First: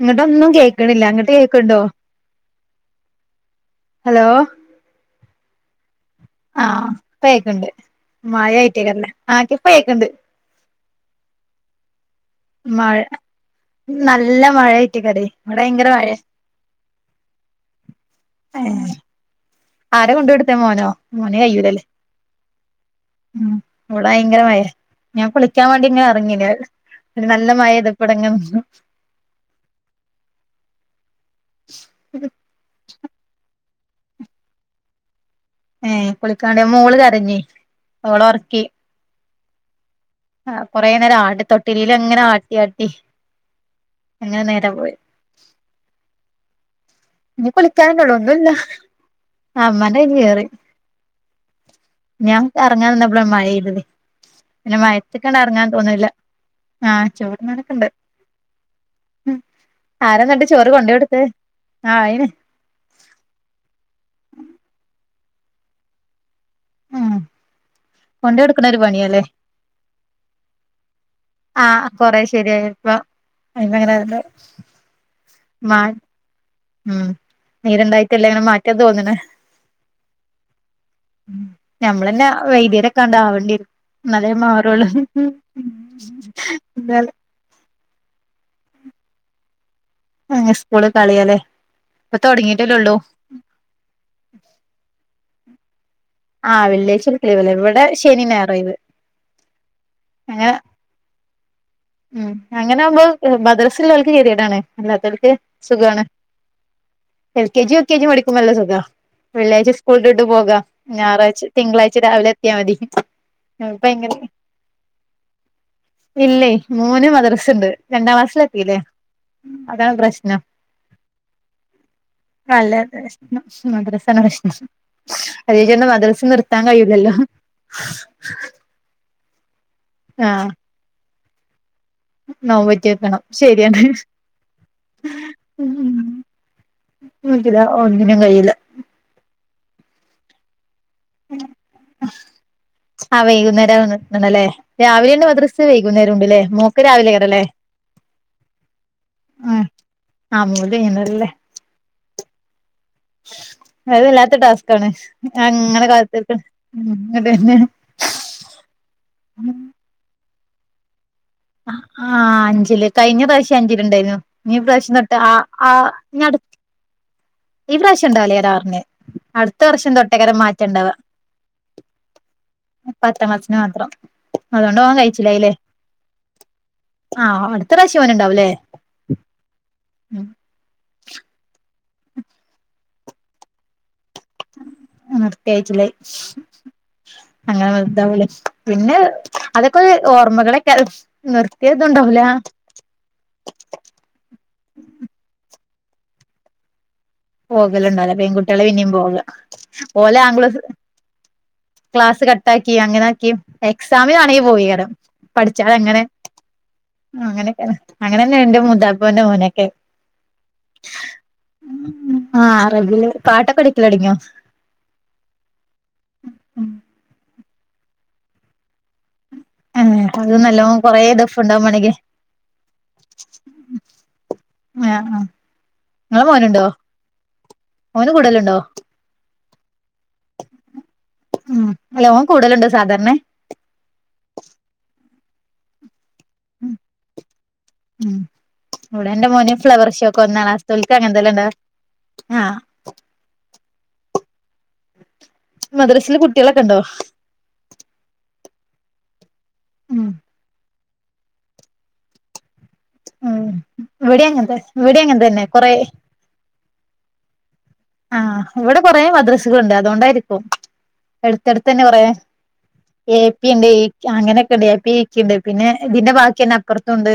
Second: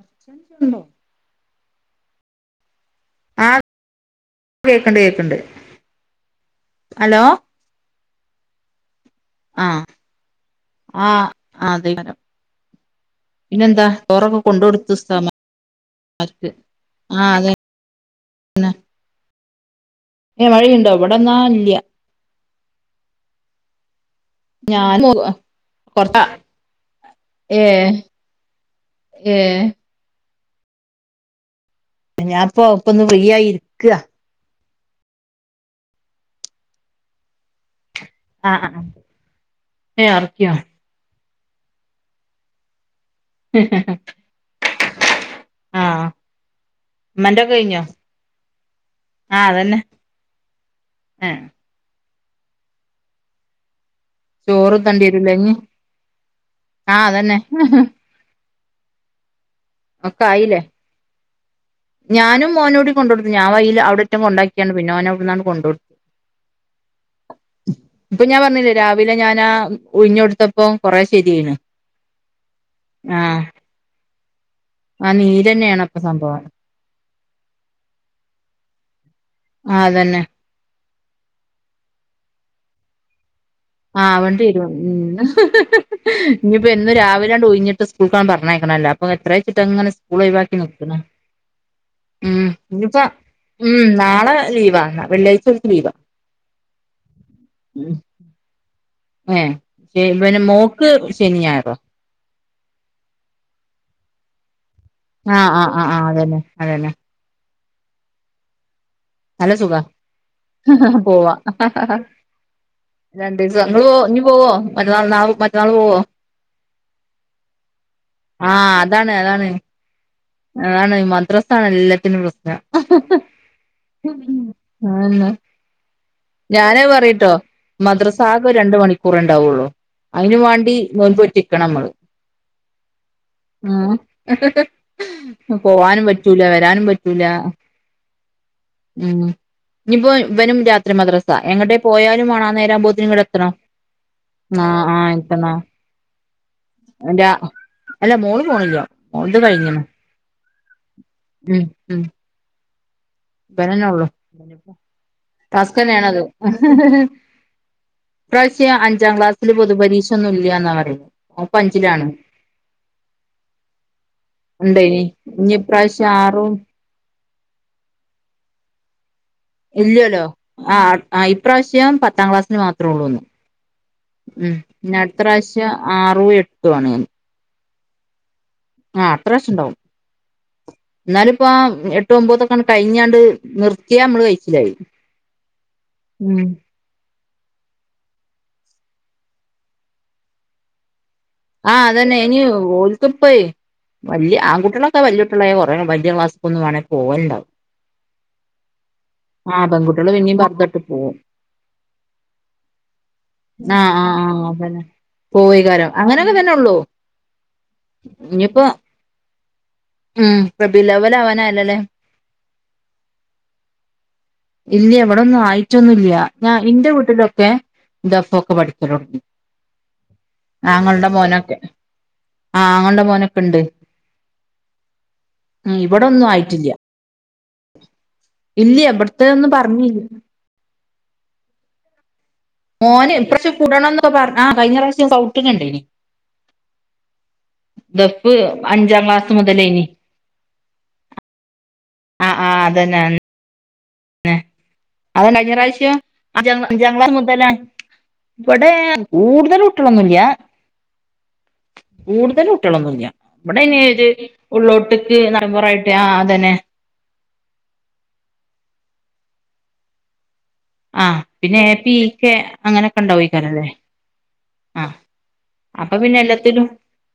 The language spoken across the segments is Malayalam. ഇങ്ങട്ടൊന്നും ണ്ടോ കേക്ക്ണില്ല അങ്ങട്ട് കേക്ക്ണ്ടോ ആഹ് ഹലോ കേക്കണ്ട് കേക്കണ്ട് ആഹ് ഹലോ ഇപ്പേക്ക്ണ്ട് മയായി റ്റാക്കാരല്ലേ ആഹ് ഇപ്പേക്ക്ണ്ട് ആഹ് അതേക്കാരം മഴ പിന്നെന്താ ചോറൊക്കെ നല്ല കൊണ്ട് കൊടുത് മഴയായിട്ടേക്കാരെ ഇവിടെ ഭയങ്കര ഉസ്താമാര്ക്ക് ആ അതെ എഹേ ആരെ ഏഹ് കൊണ്ടുകൊടുത്തേ മോനോ? മഴയുണ്ടോ ഇവിടെന്നാ മോന് ഇല്ല കയ്യൂലല്ലേ? ഉം ഇവടെ ഭയങ്കര മയെ ഞാൻ കുളിക്കാൻവേണ്ടി ഇങ്ങനെ കൊറച്ചാ എറങ്ങിനു ഒരു നല്ല മഴ ഏഹ് പെയ്പ്പെള്ള പ്രശ്നം ഏഹ് [inaudible] ഞാപ്പൊ പ്പൊന്ന് ഫ്രീ ആയി ഇരിക്ക ഏഹേ കുളിക്കാണ്ട് മോള് കരഞ്ഞി ഓളൊറക്കി. ആഹ് ആഹ് ഏഹ് അറിഞ്ഞാ കൊറേനേരം ആടി തൊട്ടിലിലങ്ങനെ ആട്ടി ആട്ടി അങ്ങനെ നേരം പോയി ആഹ് ഞ്ഞി ഉമ്മന്റൊക്കെ കഴിഞ്ഞോ കുളിക്കാനന്നെഉള്ളൂ ഒന്നുല്ല ആഹ് ഇമ്മാന്റെ കഴിഞ്ഞ് കേറി ഏഹ് ഞാങ്ങട്ട് അറങ്ങാ നിന്നപ്പളാ മഴെയ്തത് പിന്നെ ചോറ് തണ്ടിരൂലേ ഇഞ്ഞ് മയത്ത്ക്കണറങ്ങാൻ തോന്ന്ണില്ല ആഹ് ചോറ്ന്നാനൊക്കണ്ട് മ്ഹ് ഒക്കെ ആരന്നട്ട് ആയില്ലേ ചോറ് കൊണ്ടെയൊട്ത്തത് ഞാനും മോനുടി കൊണ്ടോടുക്കും ഞാൻ വയിൽ അവിടെറ്റം കൊണ്ടാക്കിയാണ് പിന്നൊന് അവ്ട്ന്നണ്ട് കൊണ്ടൊ ഉം ഇപ്പൊ ഞാൻ കൊണ്ടോയൊടുക്കണ പറഞ്ഞില്ലേ ഒരു രാവിലെ പണിയാല്ലേ ഞാനാ ഉഴിഞ്ഞൊടുത്തപ്പോ കൊറെ ശരിയായിണ്. ആഹ കൊറെ ശരിയായി ഇപ്പൊ ആഹ് അങ്ങനെല്ല ആ നീരെന്നെയാണ അപ്പൊ സംഭവം മഉം നേരണ്ടായിട്ടല്ല ഇങ്ങനെ മാറ്റാൻ തോന്ന്ണ് ആ അതന്നെ ഉം.. ഞമ്മളെന്ന വൈദ്യരൊക്കണ്ടാ വണ്ട്യരും. ആഹ് വണ്ടിവരും മ് ഇനി ഇപ്പം എന്നും എന്തായാലും രാവി ണ്ട് ഉയിഞ്ഞ്ട്ട് സ്കൂൾക്ക പറഞ്ഞേക്കണല്ലോ അപ്പ എത്ര വെച്ചിട്ട്ങ്ങനെ സ്‌കൂളൊയ് വാക്കി സ്കൂള് നിക്ക്ണ്. കളിയാല്ലേ ഇപ്പൊ ഉം തൊടങ്ങിട്ടല്ലേള്ളൂ [inaudible] ഉം നാളെ ലീവാന്ന് വെള്ളിയാഴ്ച്ച ഓൽക്ക് ലീവാ ആവെള്ളിയാഴ്ച [unintelligible] ഇവിടെ ശനി ഞായർ ഒഴിവ് ഏ പിന്നെ മോക്ക് ശനിഞായറോ- മ് അങ്ങനാവുമ്പോ മദ്രസുള്ളവർക്ക് ഗതികേടാണ് അല്ലാത്തോർക്ക് ആഹ് ആഹ് ആഹ് സുഖാണ് ആഹ് അതന്നെ അതന്നെ L K G U K G പഠിക്കുമ്പോല്ല സുഖാ നല്ല വെള്ളിയാഴ്ച സുഖാ സ്കൂൾട്ട്ട്ട് പോകാ പോവാ ഞായറാഴ്ച തിങ്കളാഴ്ച രാവിലെ എത്തിയാ മതി രണ്ടീസം ഇങ്ങള് ഇപ്പ പോ ഇങ്ങനെ ഇഞ്ഞ് പോവോ മറ്റന്നാൾ നാളെ മറ്റന്നാള് പോവോ ഇല്ലേ മോന് മദ്രസയുണ്ട് രണ്ടാക്ലാസിൽ ആഹ് എത്തിലെ അതാണ് അതാണ് പ്രശ്നം അതാണ് മദ്രസ ആണ് എല്ലാത്തിനും പ്രശ്നം അല്ല മദ്രസാണ് പ്രശ്നം ആ അത് ചേച്ചി മദ്രസ നിർത്താൻ ഞാനയ് കഴിയൂലല്ലോ പറിട്ടോ മദ്രസാ ആകെ രണ്ട് മണി ക്കൂറെണ്ടാവുള്ളൂ. അയ്നും വാണ്ടി നോൽമ്പോറ്റിക്കണമ്മള് നോമ്പൊറ്റോക്കണം. ശരിയാണ് പോവാനും പറ്റൂല വരാനും പറ്റൂല ഇല്ല ഒന്നിനും കഴിയില്ല ഉം ഇനിപ്പോ വനും രാ മദ്രസ എങ്ങട്ടേ പോയാലും വണം നേരാ വുമ്പോത്തി ആ ഇങ്ങടെ എത്തണം വൈകുന്നേരം ആഹ് ആഹ് എത്തണം കുന്നേരം ഉണ്ടല്ലേ മോക്ക് രാ രാവിലെറലെ അല്ല മോള് പോണില്ല മോൾത് കഴിഞ്ഞ ആഹ് മൂലെ [unintelligible] നല്ലേ ഉം ഉം ബനന്നെ അത് ഉള്ളു വല്ലാത്ത ടാസ്കാണ് അങ്ങനെ ടാസ്കന്നാണത് കാത്തിരിക്കണം ഉം ഇങ്ങട്ട് തന്നെ ഇപ്രാവശ്യം അഞ്ചാം ക്ലാസ്സിൽ പൊതു പരീക്ഷൊന്നും ഇല്ലയാന്നാ പറയുന്ന ആഹ് അഞ്ചില് കഴിഞ്ഞ പ്രാവശ്യം അഞ്ചില്ണ്ടായിരുന്നു നീ പ്രാവശ്യം ഉണ്ടേനി തൊട്ട് ആ ഇനി ഇപ്രാവശ്യം ആടു ആറും ഈ പ്രവിശ്യം ഇണ്ടാവാലെ എടാ പർഞ്ഞെ. അട് ഇല്ലല്ലോ ആ ഇപ്രാവശ്യം പത്താം ക്ലാസ്സിന് മാത്രേ ഒള്ളൂന്ന് പത്താം ക്ലാസ്സിന് മാത്രം ഉം അതുകൊണ്ട് ഓൻ ഇനടുത്ത കഴിച്ചിലായില്ലേ പ്രാവശ്യം ആറും എട്ടൂ ആണ് ആഹ് അടുത്ത പ്രാശ്യം ഓന്ണ്ടാവുല്ലേ ആ അത്രാശ്യംണ്ടാവും ന്നാലിപ്പോ എട്ട് ഒൻമ്പതൊക്കെ കഴിഞ്ഞാണ്ട് നിർത്തിയ നമ്മള് കയിച്ചിലായി [inaudible] അങ്ങനെ വൽതാവൂലെ പിന്നെ അതൊക്കെരു ഓർമ്മകളൊക്കെ ആഹ് അതന്നെനീ ഓ പ്പ വലിയ ആൺകുട്ടികളൊക്കെ വലിയ കുട്ടികളായ കുറേ വല്യ ക്ലാസ്സക്കൊന്നും വേണ പോവൽണ്ടാ പോകലുണ്ടാവില. പെൺകുട്ടികള പിന്നിം പോക ആ പെൺകുട്ടികള് ഓലെ പിന്നേം പർദ്ദ ഇട്ട് [unintelligible] പോവും ക്ലാസ് കട്ടാക്കി അങ്ങനെ ആക്കി ആ ആ ആ എക്സാമിനാണെങ്കിൽ അതന്നെ പോയികരം പോവേകാരം പഠിച്ചാനങ്ങനെ അങ്ങനെയൊക്കെ തന്നെ ഉള്ളൂ അങ്ങനെയൊക്കെ അങ്ങനെന്നെ ഇന്റെ മുതിയാപ്പൂന്റെ മോനൊക്കെ മ് റബിയുൽ അവ്വൽ അവാനായല്ലോലെ ആഹ് അറബില് പാട്ടൊക്കെടിക്കലടിയോ ഇല്ല ഇവിടൊന്നും ആയിട്ടൊന്നുല്ല ഞാൻ ന്റെ വീട്ടിലൊക്കെ ദഫ്ഒക്കെ പഠിക്കലോടങ്ങി ഏഹ് അത് നല്ലോം കൊറേ ആങ്ങളന്റെ ദഫ് മോനൊക്കെ ഉണ്ടാവും മാണെങ്കി ആഹ് ആങ്ങളന്റെ മോനൊക്കെ ഉണ്ട് ആഹ് ആഹ് ഉ ഇങ്ങളെ ഇവിടോന്നും മോനുണ്ടോ ആയിട്ടില്ല ഓന് കൂടലുണ്ടോ ഇല്ല്യ എവിടത്തെതോന്ന് പറഞ്ഞില്ല ഉം അല്ല ഓൻ കൂടലുണ്ട് മോന് ഇപ്രാശ്യോ കൂടണംന്നൊക്കെ പറഞ് ആ കഴിഞ്ഞ പ്രാവശ്യോം സ്കൗട്ടിനിണ്ടേനി ഉം ദഫ് അഞ്ചാക്ലാസ് മുതലെനി കൊറഞ്ഞ ക്ലാസ്സ്‌തോൽക് അങ്ങൻതല്ലെ ഇണ്ടാവാ അഹ് ആഹ് അതന്നെ അൻ തന്നെ അതന്നെ കഴഞ്ഞറാശ്യം മദ്രസില് അഞ്ചാ കുട്ടികളൊക്കെ ഇണ്ടോ അഞ്ചാം ക്ലാസ് മുതലേ- ഇവിടെ കൂടുതൽ ഉം കുട്യോളൊന്നുല്ല്യ കൂടുതൽ ട്ടിയാളോന്നുല്ല ഉം ഇവിടെ അയിന് ഇവിടിം അങ്ങൻത്തെ ഇവിടിം ഉള്ളോട്ട്ക്ക് അങ്ങൻ തന്നെ കൊറേ നമ്പുറായിട്ട് ആഹ് അതന്നെ ആഹ്. ഇവിടെ കുറേ മദ്രസുകളുണ്ട്, അതോണ്ടായിരിക്കും ആഹ് പിന്നെ എ അടുത്തടുത്തന്നെ പി കൊറെ ഇ കെ അങ്ങനെയൊക്കെ ഏ പി ഉണ്ടാവോയ്ക്കാരല്ലേ ഉണ്ട് ഈക് അങ്ങനെയൊക്കെണ്ട് ഏ പി ആഹ് ഈ ക് ക്കേണ്ട് പിന്നെ അപ്പൊ ഇതിന്റെ പിന്നെ ബാക്കിന്നെ എല്ലാത്തിലും അപ്പറത്തുണ്ട്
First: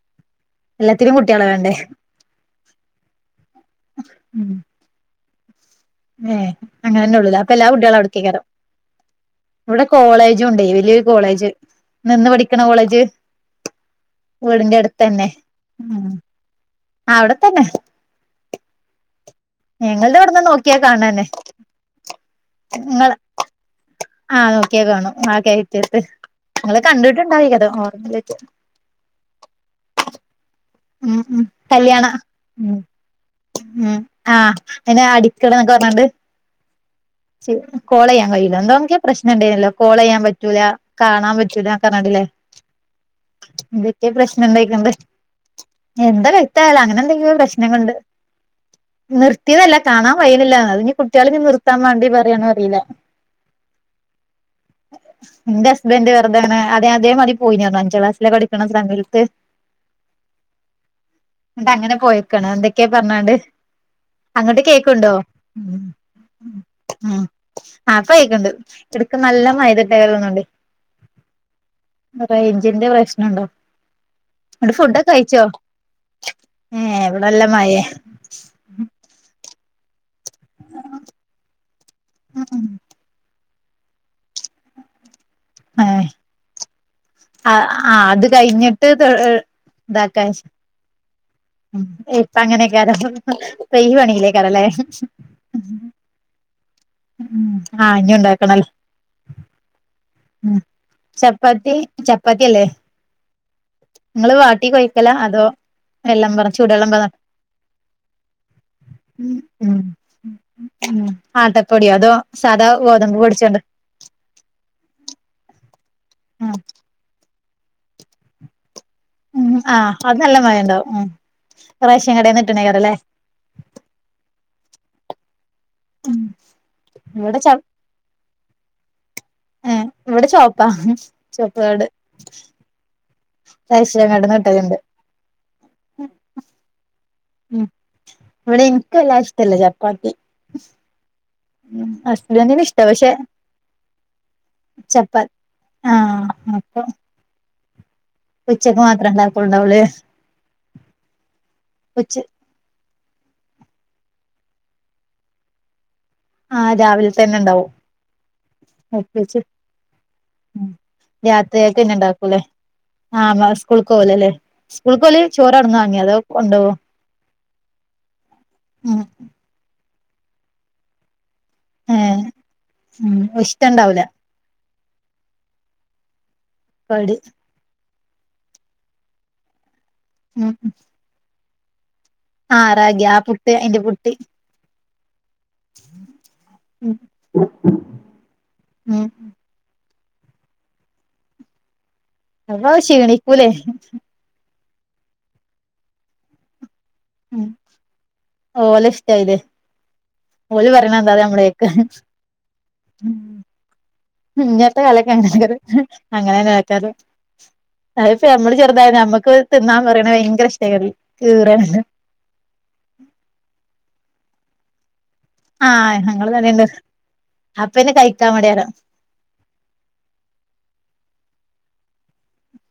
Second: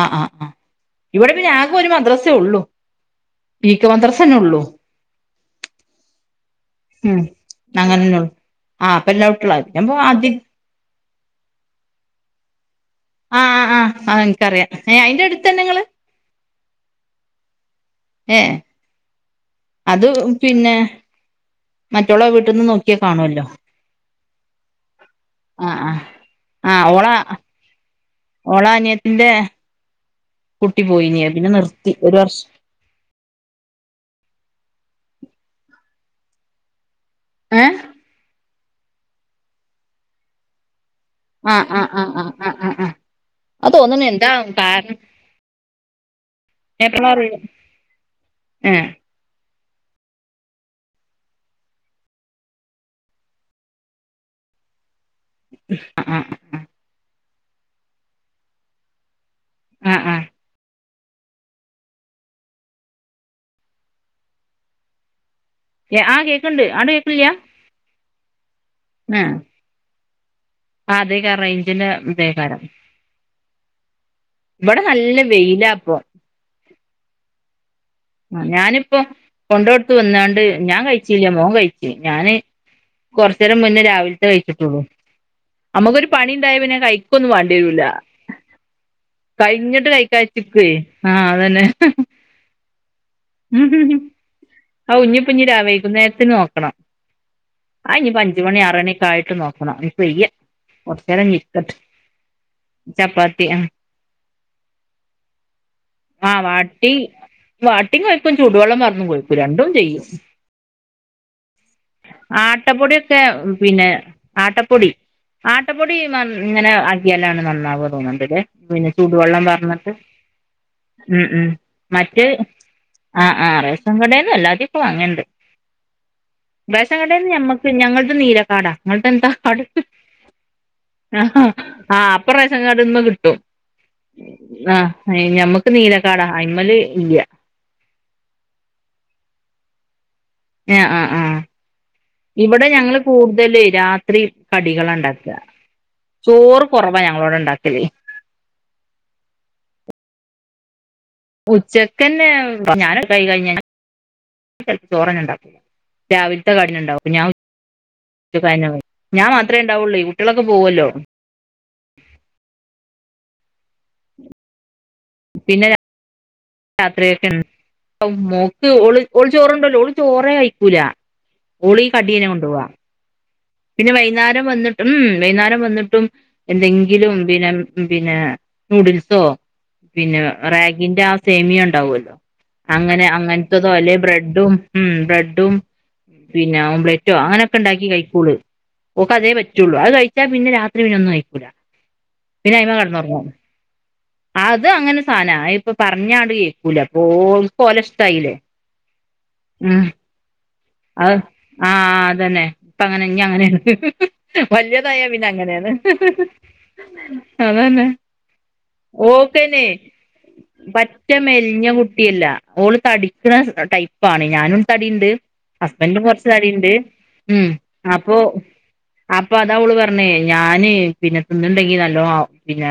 ആഹ് ആഹ് ആഹ് എല്ലത്തിനും ഇവിടെ കുട്ടിയളെ പിന്നെ വാണ്ടേ ഈ ക്കേ മദ്രസന്നെ ഉള്ളൂ ഏ അങ്ങനെന്നെ ഉം ഒള്ളൂ അപ്പൊ എല്ലാ കുട്ടികള അങ്ങനെന്നെള്ളു അവ്ടെക്കേക്കാരം ആഹ് അപ്പൊ എല്ലാവട്ടുള്ള ഇവിടെ പിന്നെപ്പോ അധി കോളേജും ഇണ്ടേ വലിയഒരു കോളേജ് നിന്ന് പഠിക്കണ കോളേജ്- ആഹ് ആഹ് ആഹ് എനിക്കറിയാം ഏഹ് അയിന്റെ വീടിന്റെട്ത്തന്നെ, അടുത്തന്നെ ഇങ്ങള് ഉം ആ അവിടെത്തന്നെ ഏഹ് ഞങ്ങളുടെ ഇവിടന്ന് നോക്കിയാ കാണ്നന്നേ മറ്റൊളെ വീട്ടിന്ന് നോക്കിയാ കാണുവല്ലോ ആഹ് നോക്കിയാ കാണും ആ ആഹ് കേറ്റത്ത് ആഹ് നിങ്ങൾ ആഹ് ഓള കണ്ടിട്ടുണ്ടായ്ക്കത് [unintelligible] ന്റെ കുട്ടി പോയിനീ ഉം ഉം പിന്നെ നിർത്തി കല്യാണ ഒരു വർഷം ഉം ഉം ആഹ അ അടിക്കട എന്നൊക്കെ പറഞ്ഞാണ്ട് ച് ഏഹ് കോളെയ്യാൻ കഴിയുല എന്തോന്നൊക്കെയോ പ്രശ്നം ഇണ്ടായിനല്ലോ കോള് ചെയ്യാൻ പറ്റൂല കാണാൻ ആഹ് പറ്റൂല ആഹ് ആഹ് ആഹ് ആഹ് ആഹ് ആഹ് [unintelligible] അത് തോന്നുന്നു എന്തോക്കെ എന്താ പ്രശ്നം ഉണ്ടായിട്ടുണ്ട് കാരണം എന്താ വെൽത്തായാല അങ്ങനെ ഏഹ് എന്തെങ്കിലും പ്രശ്നം കൊണ്ട്- ആഹ് നിർത്തിയതല്ല കാണാൻ വയ്യിണില്ല അത് ഇനി കുട്ടികള് നിർത്താൻ വേണ്ടി പറയാണോ അറിയില്ല ന്റെ ഹസ്ബന്റ് ആഹ് വെറുതനെ അതെ അതേ മതി പോയിരുന്നു അഞ്ചാം ക്ലാസ്സിലെ പഠിക്കണ സമത്ത് ആഹ് ആഹ് ന്നിട്ട് അങ്ങനെ പോയിക്കാണ് എന്തൊക്കെയോ പറഞ്ഞാണ്ട് അങ്ങട്ട് കേക്ക്ണ്‌ണ്ടോ? ആ കേക്കണ്ട് ആണ്ട് കേൾക്കില്ല ആ ഇപ്പൊ കേക്ക്ണ്ട് എടുക്ക് നല്ല മഴപെയ്തി അതേക്കാരം റേഞ്ചിന്റെ [unintelligible] ഇതേക്കാരം റേഞ്ചിന്റെ പ്രശ്നണ്ടോ ഇവിടെ നല്ല വെയിലാപ്പോ ഏ എവിടെല്ല മഴേ അഞാനിപ്പം കൊണ്ടോട്ത്ത് വന്നാണ് ഞാൻ കഴിച്ചില്ല മോൻ കഴിച്ചു ഞാന് കൊറ കോർച്ചേരം മുന്നേ രാവിൽത്തെ കയിച്ചിട്ടുള്ളു ഏ നമ്മുക്കൊരു പണിണ്ടായ പിന്നെ കയി ഒന്നും വാണ്ടി വരൂല ആ അത് കഴിഞ്ഞിട്ട് കഴിഞ്ഞിട്ട് ഇതാക്കാൻ കൈക്കാച്ചിക്ക് ആഹ് അതന്നെ അങ്ങനൊക്കാരം [unintelligible] പണിയിലേക്കാരല്ലേ? ഔഞ്ഞിപ്പോ വൈകുന്നേരത്തി നോക്കണം ആ അയിഞ്ഞ് ഇനി പ്പ അഞ്ച് മണി ഉണ്ടാക്കണല്ലോ ആറണിയക്കെ ആയിട്ട് നോക്കണം നിപ്പോ വയ്യ ഉം കുറച്ചേരൊന്നിരിക്കട്ട് ചപ്പാത്തി ചപ്പാത്തി അല്ലേ ചപ്പാത്തി ആഹ് നിങ്ങള് വാട്ടി കൊയക്കല അതോ വെള്ളം ആഹ പറ ചൂടുവെള്ളം വാട്ടി പറ വാട്ടിയും കൊഴിക്കും ചൂടുവെള്ളം മറും ഉം കൊഴിക്കും രണ്ടും ചെയ്യും ഉം ആട്ടപ്പൊടിയോ അതോ ആ സാധാ ഗോതമ്പ് ആട്ടപ്പൊടിയൊക്കെ പൊടിച്ചോണ്ട് പിന്നെ ആട്ടപ്പൊടി ആട്ടപ്പൊടി മം ഉം ഇങ്ങനെ ആട്ടിയാലാണ് നന്നാവോ തോന്ന്ണ്ട്ലേ പിന്നെ ചൂടുവെള്ളം ഉം [unintelligible] ആഹ് ട്ട് അത് നല്ല മയം ഉണ്ടാവും ഉം ഉം റേഷൻ മറ്റേ കടേന്ന് കിട്ടണേക്കാരല്ലേ ആ ആ റേസൻ കടേന്നും എല്ലാതൊക്കെ വാങ്ങല്ണ്ട് ഉം റേഷൻ കടേന്ന് ഇവിടെ ച നമ്മക്ക് ഞങ്ങൾത് നീലക്കാർഡാ നിങ്ങൾത് എന്താ അടെ ഏഹ് ഇവിടെ ചോപ്പാ ആഹ് ചോപ്പ്കാർഡ് ആ അപ്പൊ റേഷൻ കാർഡ് ഇന്ന് കിട്ടും [unintelligible] ആ ഐ ഞമ്മക്ക് നീലക്കാടാ ഐമല് ഇല്ല ഉം ഇവടെ ഇൻക്ക് വല്ലാതെ ഇഷ്ടല്ല ചപ്പാത്തി ആഹ് ആഹ് ആഹ് ഉം ഹസ്ബന്റിന് ഇവിടെ ഇഷ്ടാ ഞങ്ങള് പക്ഷെ കൂടുതല് രാത്രി കടികള ചപ്പാ ഉണ്ടാക ആഹ് ചോറ് കൊറവാ ഞങ്ങളോടെ ഉണ്ടാക്കൽ ഉച്ചയ്ക്ക് മാത്രം ഉണ്ടാക്കലുണ്ടാവുലേ ഉച്ചക്കന്നെ ഞാന് ണ്ടാക്കി കഴിഞ്ഞാ ചെലപ്പോ ചോറെന്നെണ്ടാകും രാവിൽത്തെ ആഹ് കടിയെന്നെണ്ടാവും പി രാവിലെ ഞാൻ തന്നെ ഉണ്ടാവും [unintelligible] ഞാമാത്രേണ്ടാവുള്ളൈ കുട്ട്യാളൊക്കെ പോവൊല്ലോ രാത്രിയിലേക്ക് പിന്നെ ഉണ്ടാക്കൂല്ലേ ആഹ് മോൻ സ്കൂൾക്ക് പോയലല്ലേ സ്കൂൾക്ക് ഓല് പിന്നെ ചോറവ്ട്ന്ന് വാങ്ങേ അതോ കൊണ്ടോവോ രാത്രിയൊക്കെ [unintelligible] മോക്ക് ഓള് ഉം ഓൾ ചോറൊണ്ടോവുലാ ഓള് ചോറേ കയിക്കൂലാ ഒളി ഏഹ് കടിനെ കൊണ്ടു പോവാ ഉം പിന്നെ ഇഷ്ടണ്ടാവൂല വൈകുന്നേര വന്നിട്ട് ഉം വൈന്നാരം വന്നിട്ടും എന്തെങ്കിലും കടി പിന്നെ ഉം പിന്നെ നൂഡിൽസോ പിന്നെ ഉം റാഗിന്റെ ആ സേമിയോ ഉണ്ടാവുല്ലോ ആഹ് റാഗി അങ്ങനെ ആ പുട്ട് അങ്ങെൻത്തതോ അയിന്റെ അല്ലെ പുട്ട് ബ്രെഡ്ഡും ഉം ബ്രെഡും പിന്നെ ഉം ഓംളറ്റോ അങ്ങനെയൊക്കെ ഉണ്ടാക്കി കഴിക്കൂള് ഉം ഓക്കതേ പറ്റൊള്ളു അത് കഴിച്ചാ പിന്നെ രാത്രി പിന്നൊന്നും കയിക്കൂല പിന്നെ അപ്പൊ അയ്മെകെടന്നൊറങ്ങും ക്ഷീണിക്കൂലേ ആത് അങ്ങനൊരു സാന ഐപ്പൊ പറഞ്ഞാണ്ട് ഏ ല അപ്പൊ ഉം ഓൾക്ഷ്ടായില്ലേ ഓലെ ഇഷ്ടായില്ലേ ഉം ഓല് പറയണന്താ ആഹ് അത് നമ്മള് ആ കേക്കാ ആ അതന്നെ ഇപ്പങ്ങനെ ഞിങ്ങനേണ് ഇഞ്ഞത്തെ വല്ലതായാ കാലൊക്കെ പിന്നെ അങ്ങനേക്കാരം അങ്ങനേണ് അങ്ങനെന്നെ വക്കാറ് അത്പ്പോ നമ്മള് ചെറുതായി നമ്മക്ക് ഓക്കന്നെ തിന്നാൻ പറയണ ഭയങ്കര ഏത് പറ്റ മെലിഞ്ഞ ഈറേണ് [inaudible] ഓള് തടിക്കുന്ന ടൈപ്പാണ് ഞാനും തടിണ്ട് ആഹ് ഹസ്ബൻഡും കൊറച്ച് ഞങ്ങള് തന്നെണ്ട് തടിണ്ട് ഉം അപ്പന്നെ അപ്പൊ കഴിക്കാൻ മടിയാകാരം അപ്പൊ അതാ ഓള് പറഞ്ഞെ ഞാന് പിന്നെ തിന്ന്ണ്ടെങ്കി നല്ലോ പിന്നെ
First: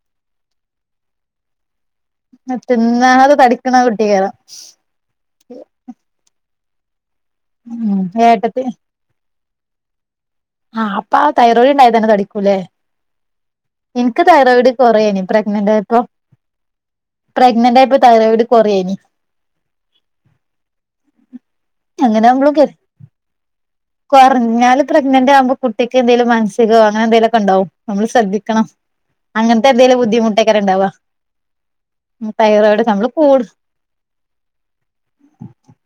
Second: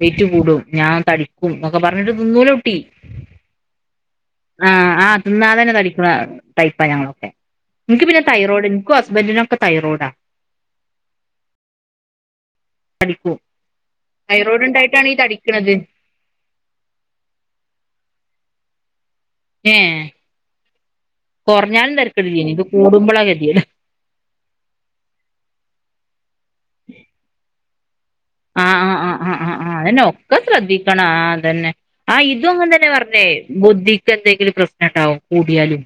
വെയ്റ്റ് കൂടും ഞാൻ തടിക്കും ക്ക പറഞ്ഞിട്ട് തിന്നൂല കുട്ടി തിന്നാതെ തടിക്കണ കുട്ടിയേക്കാരം ആഹ് ആഹ് ന്നാ തന്നെ തടിക്ക്ണ ടൈപ്പാ ഞങ്ങളൊക്കെ ഇൻക്ക് ഉം പിന്നെ ഏട്ടത്തി തൈറോയ്ഡ് ഇൻക്കും ഹസ്ബൻഡിനൊക്കെ തൈറോയ്ഡാ ആഹ് അപ്പാ തൈറോയ്ഡ്ണ്ടായതെന്നെ തടിക്കുലേ തടിക്കും ഇൻക്ക് തൈറോയ്ഡ് തൈറോയിഡ് ഉണ്ടായിട്ടാണ് ഈ കൊറയൈനി തടിക്കണത് പ്രഗ്നന്റായപ്പൊ പ്രെഗ്നന്റായപ്പോ തൈറോയിഡ് കുറയൈനി ഏ കൊറഞ്ഞാലും തെരക്കിടില്ലൈനി ഇത് കൂടുമ്പളാ ഗതീട് കൊർഞ്ഞാല് പ്രെഗ്നന്റ് ആകുമ്പോ കുട്ടിക്ക് എന്തെലും മാനസികോ അങ്ങനെ എന്തേലുമൊക്കെണ്ടാവും നമ്മള് ശ്രദ്ധി ക്കണം ആഹ് ആഹ് ആഹ് ആഹ് ആഹ് അതന്നെ ഒക്കെ ശ്രദ്ധിക്കണം ആഹ് തന്നെ ആ തൈറോയിഡ് ഇതുംങ്ങൻതന്നെ നമ്മള് പറഞ്ഞൈ കൂടു ബുദ്ധി പ്പന്തെങ്കിലും പ്രശ്നണ്ടാവും കൂടിയാലും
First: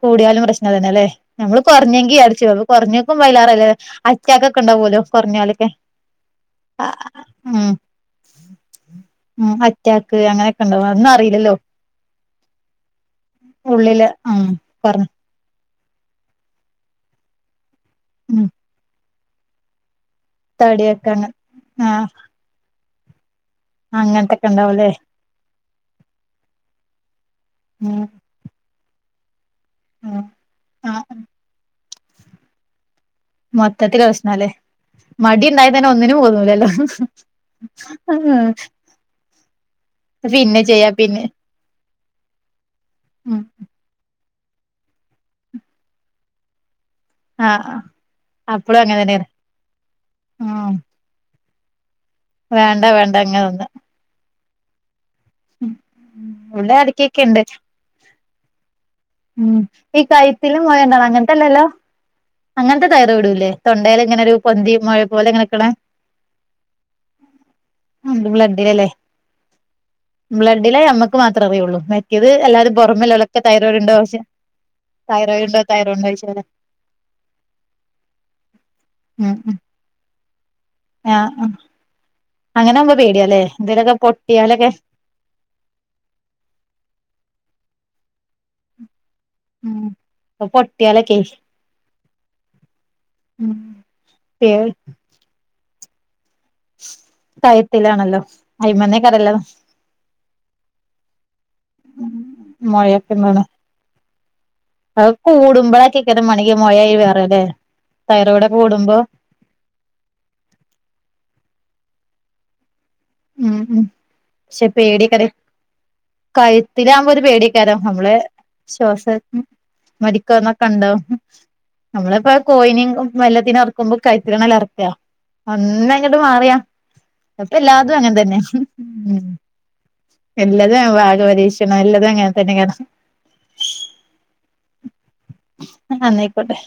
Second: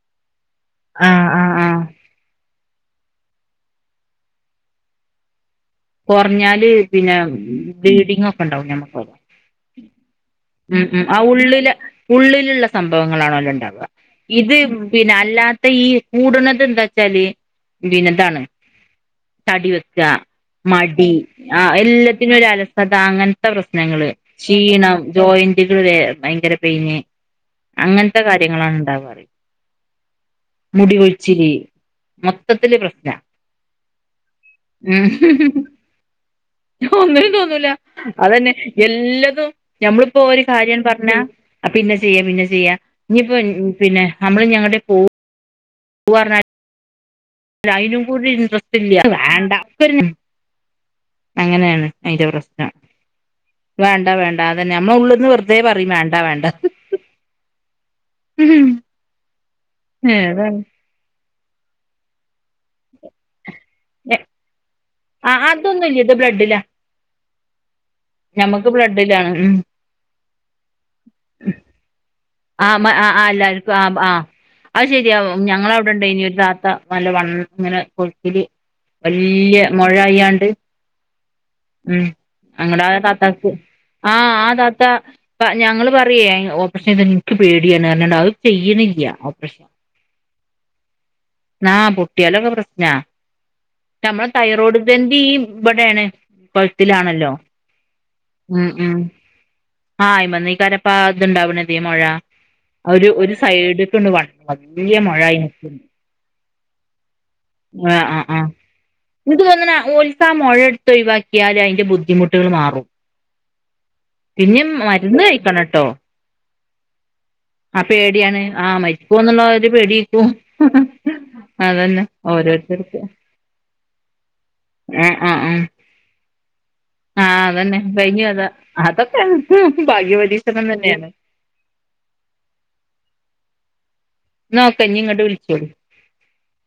കൂടിയാലും പ്രശ്നം തന്നെ അല്ലേ ആഹ് ആഹ് നമ്മള് ആഹ് കൊർഞ്ഞെങ്കി അടച്ചു കൊറഞ്ഞ്ക്കുംഭയ്ലാറല്ലേ അറ്റാക്കൊക്കെണ്ടോവോലോ കൊർഞ്ഞാലൊക്കെ കൊർഞ്ഞാല് പിന്നെ ബ്ലീഡിങ് ഒക്കെ ഉണ്ടാവും നമ്മക്കൊ ഉം അറ്റാക്ക് അങ്ങനെയൊക്കെ ഉം ഉണ്ടാവും ഉം അതൊന്നും ആ അറിയില്ലല്ലോ ഉള്ളിലെ ഉള്ളിലുള്ള സംഭവങ്ങളാണോലൊണ്ടാവ ഉള്ളില് ഉം ഇത് കൊറ പിന്നെ അല്ലാത്തെഈ കൂട്ണതെന്താച്ചാല് പീന്നെതാണ് ഉം തടിവെക്ക തടിയൊക്കെ മടി അങ്ങ ആ ആഹ് എല്ലത്തിനും ഒരു അലസത അങ്ങനെ പ്രശ്നങ്ങള് അങ്ങനത്തൊക്കെ ഉണ്ടാവുംല്ലേ ക്ഷീണം ജോയിന്റുകൾ വ ഭയങ്കര പെയിന് ഉം അങ്ങൻത്തെ കാര്യങ്ങളാണ് ഉണ്ടാവാറി ഉം ആ മുടികൊയിച്ചില് മൊത്തത്തില് പ്രശ്നാ മൊത്തത്തിൽ വെശന്നാല് മടി ഉണ്ടായ തന്നെ ഒന്നിനും തോന്നുല്ലല്ലോ ഒന്ന്നും തോന്നൂല അതന്നെ എല്ലാതും ഞമ്മളിപ്പോ ഒരു പിന്നെ കാര്യൻ ചെയ്യാ പർഞ്ഞാ പിന്നെ അപ്പിന്നെ ചെയ്യാ പിന്നെ ചെയ്യാ ഇനിയിപ്പോ ഉം പിന്നെ നമ്മള് ഞെങ്ങേട്ടേലും പോ പോവാണ ആ അയ്നും കൂടി ഇൻട്രസ്റ്റ് അപ്പളും അങ്ങനെ ഇല്യാ. അത് തന്നെയാണ് വേണ്ടാ. പ്പോരു. ഉം ഉം അങ്ങനേണ് ഐന്റെ പ്രശ്നം വേണ്ട വേണ്ട അങ്ങനെ നിന്ന് വേണ്ട വേണ്ടാ അതന്നെ നമ്മള് ഉള്ള്ന്ന് വെർ തേ പറയും വേണ്ട വേണ്ട ഇവിടെ ഇടക്കൊക്കെ ഉണ്ട് ഉം ഉം ഈ കയ്ത്തില് മൊഴണ്ടാവ അങ്ങൻത്തെല്ലല്ലോ അങ്ങനത്തെ തയർ ഇടൂല്ലേ തൊണ്ടേൽ ഇങ്ങനെ ഒരു പൊന്തിയ മോ ആ അതൊന്നുല്ല ഇത് ബ്ലഡിലാ ഞമ്മക്ക് ബ്ലഡിലാണ് ഉം ബ്ലഡിലേ നമ്മക്ക് മാത്ര അറിയോള്ളൂ ഇത് ആ എല്ലാരും ആ പൊറമേല്ലോലൊക്കെ എല്ലാർക്കും തൈറോഡ് ആ ണ്ടോ ആ ചോയ്ച്ച അത് തൈറോയിട് ണ്ടോ തെയ്റോയ്ട് ണ്ടോ ചോയ്ചോലോ നല്ലവണ്ണം ങ്ങനെ കൊഴുത്തില് വല്യാ മൊഴായ്യിയ്യാണ്ട് യാ ആഹ് ഉം അങ്ങട ആ താത്താക്ക് എന്തേലൊക്കെ ആഹ് ആ പൊട്ടിയാലൊക്കെ താത്ത പ്പ ഞങ്ങള് പറയ്യേ അയ് ഓപ്പറേഷൻ ചെയ്ത നിക്ക് പേടിയാർഞ്ക്കാണ്ട് അഹ് ചെയ്യ്ണില്ല ഓപ്പറേഷൻ ഉം അത് പൊട്ടിയാലൊക്കെ ആഹ് പൊട്ടിയാലൊക്കെ പ്രശ്നാ ഉം നമ്മളെ തൈറോയ്ഡ് ഗ്രന [unintelligible] ഇവടേണ് പഴ്ത്തിലാണല്ലോ ഉം ഉം ഹലോ ആ അയി്മന്നേ കാരപ്പാ ഇത്ണ്ടാവ്ണത് മൊഴ ഒരു ഒരു മൊയൊക്കെന്താണ് സൈഡ്ക്ക്ണ്ട് വന്ന് വല്യ അഹ് മൊഴായി നിക്ക്ണ്ട് കൂടുമ്പളക്കൈക്കാരെമണങ്കി മൊഴായി മാർണല്ലേ തൈറോയ്ഡ് കൂടുമ്പാെ ഇങ്ങട്ട് വന്നന്നാ ഓല്‍ക്കാ മൊഴ എടുത്ത് ഒയിവാക്കിയാലൈന്റെ ബുദ്ധിമുട്ടുകൾ മാറും ഉം ഉം പിന്നിം മരുന്ന് കയിക്കണട്ടോ കഴുത്തിലാവുമ്പോരു പേടിക്കാരം നമ്മളെ ആഹ് ശ്വാസ മരിക്കോന്നുള്ള ഒരു പേടിയേക്കും മരിക്കന്നെ കണ്ടോ അതന്നെ നമ്മളിപ്പോ കോയിനിം ഓരോരുത്തർക്ക് മെല്ലത്തിനർക്കുമ്പോ കൈത്തിഴണല്ലർക്കാ ആഹ് ആഹ് ആഹ് ഒന്നങ്ങട്ട് മാറിയാ ആഹ് അതന്നെ പ്പല്ലാതും അങ്ങനെ കഴിഞ്ഞു തന്നെ കഥ ഉം അതൊക്കെ ഭാഗ്യപരീക്ഷണം തന്നെയാണ് നല്ലത് അങ്ങെനെതെന്നെകേണ് നോക്കെ ഞിങ്ങട്ട് വിളിച്ചോളി അ ന്നയിക്കോട്ടെ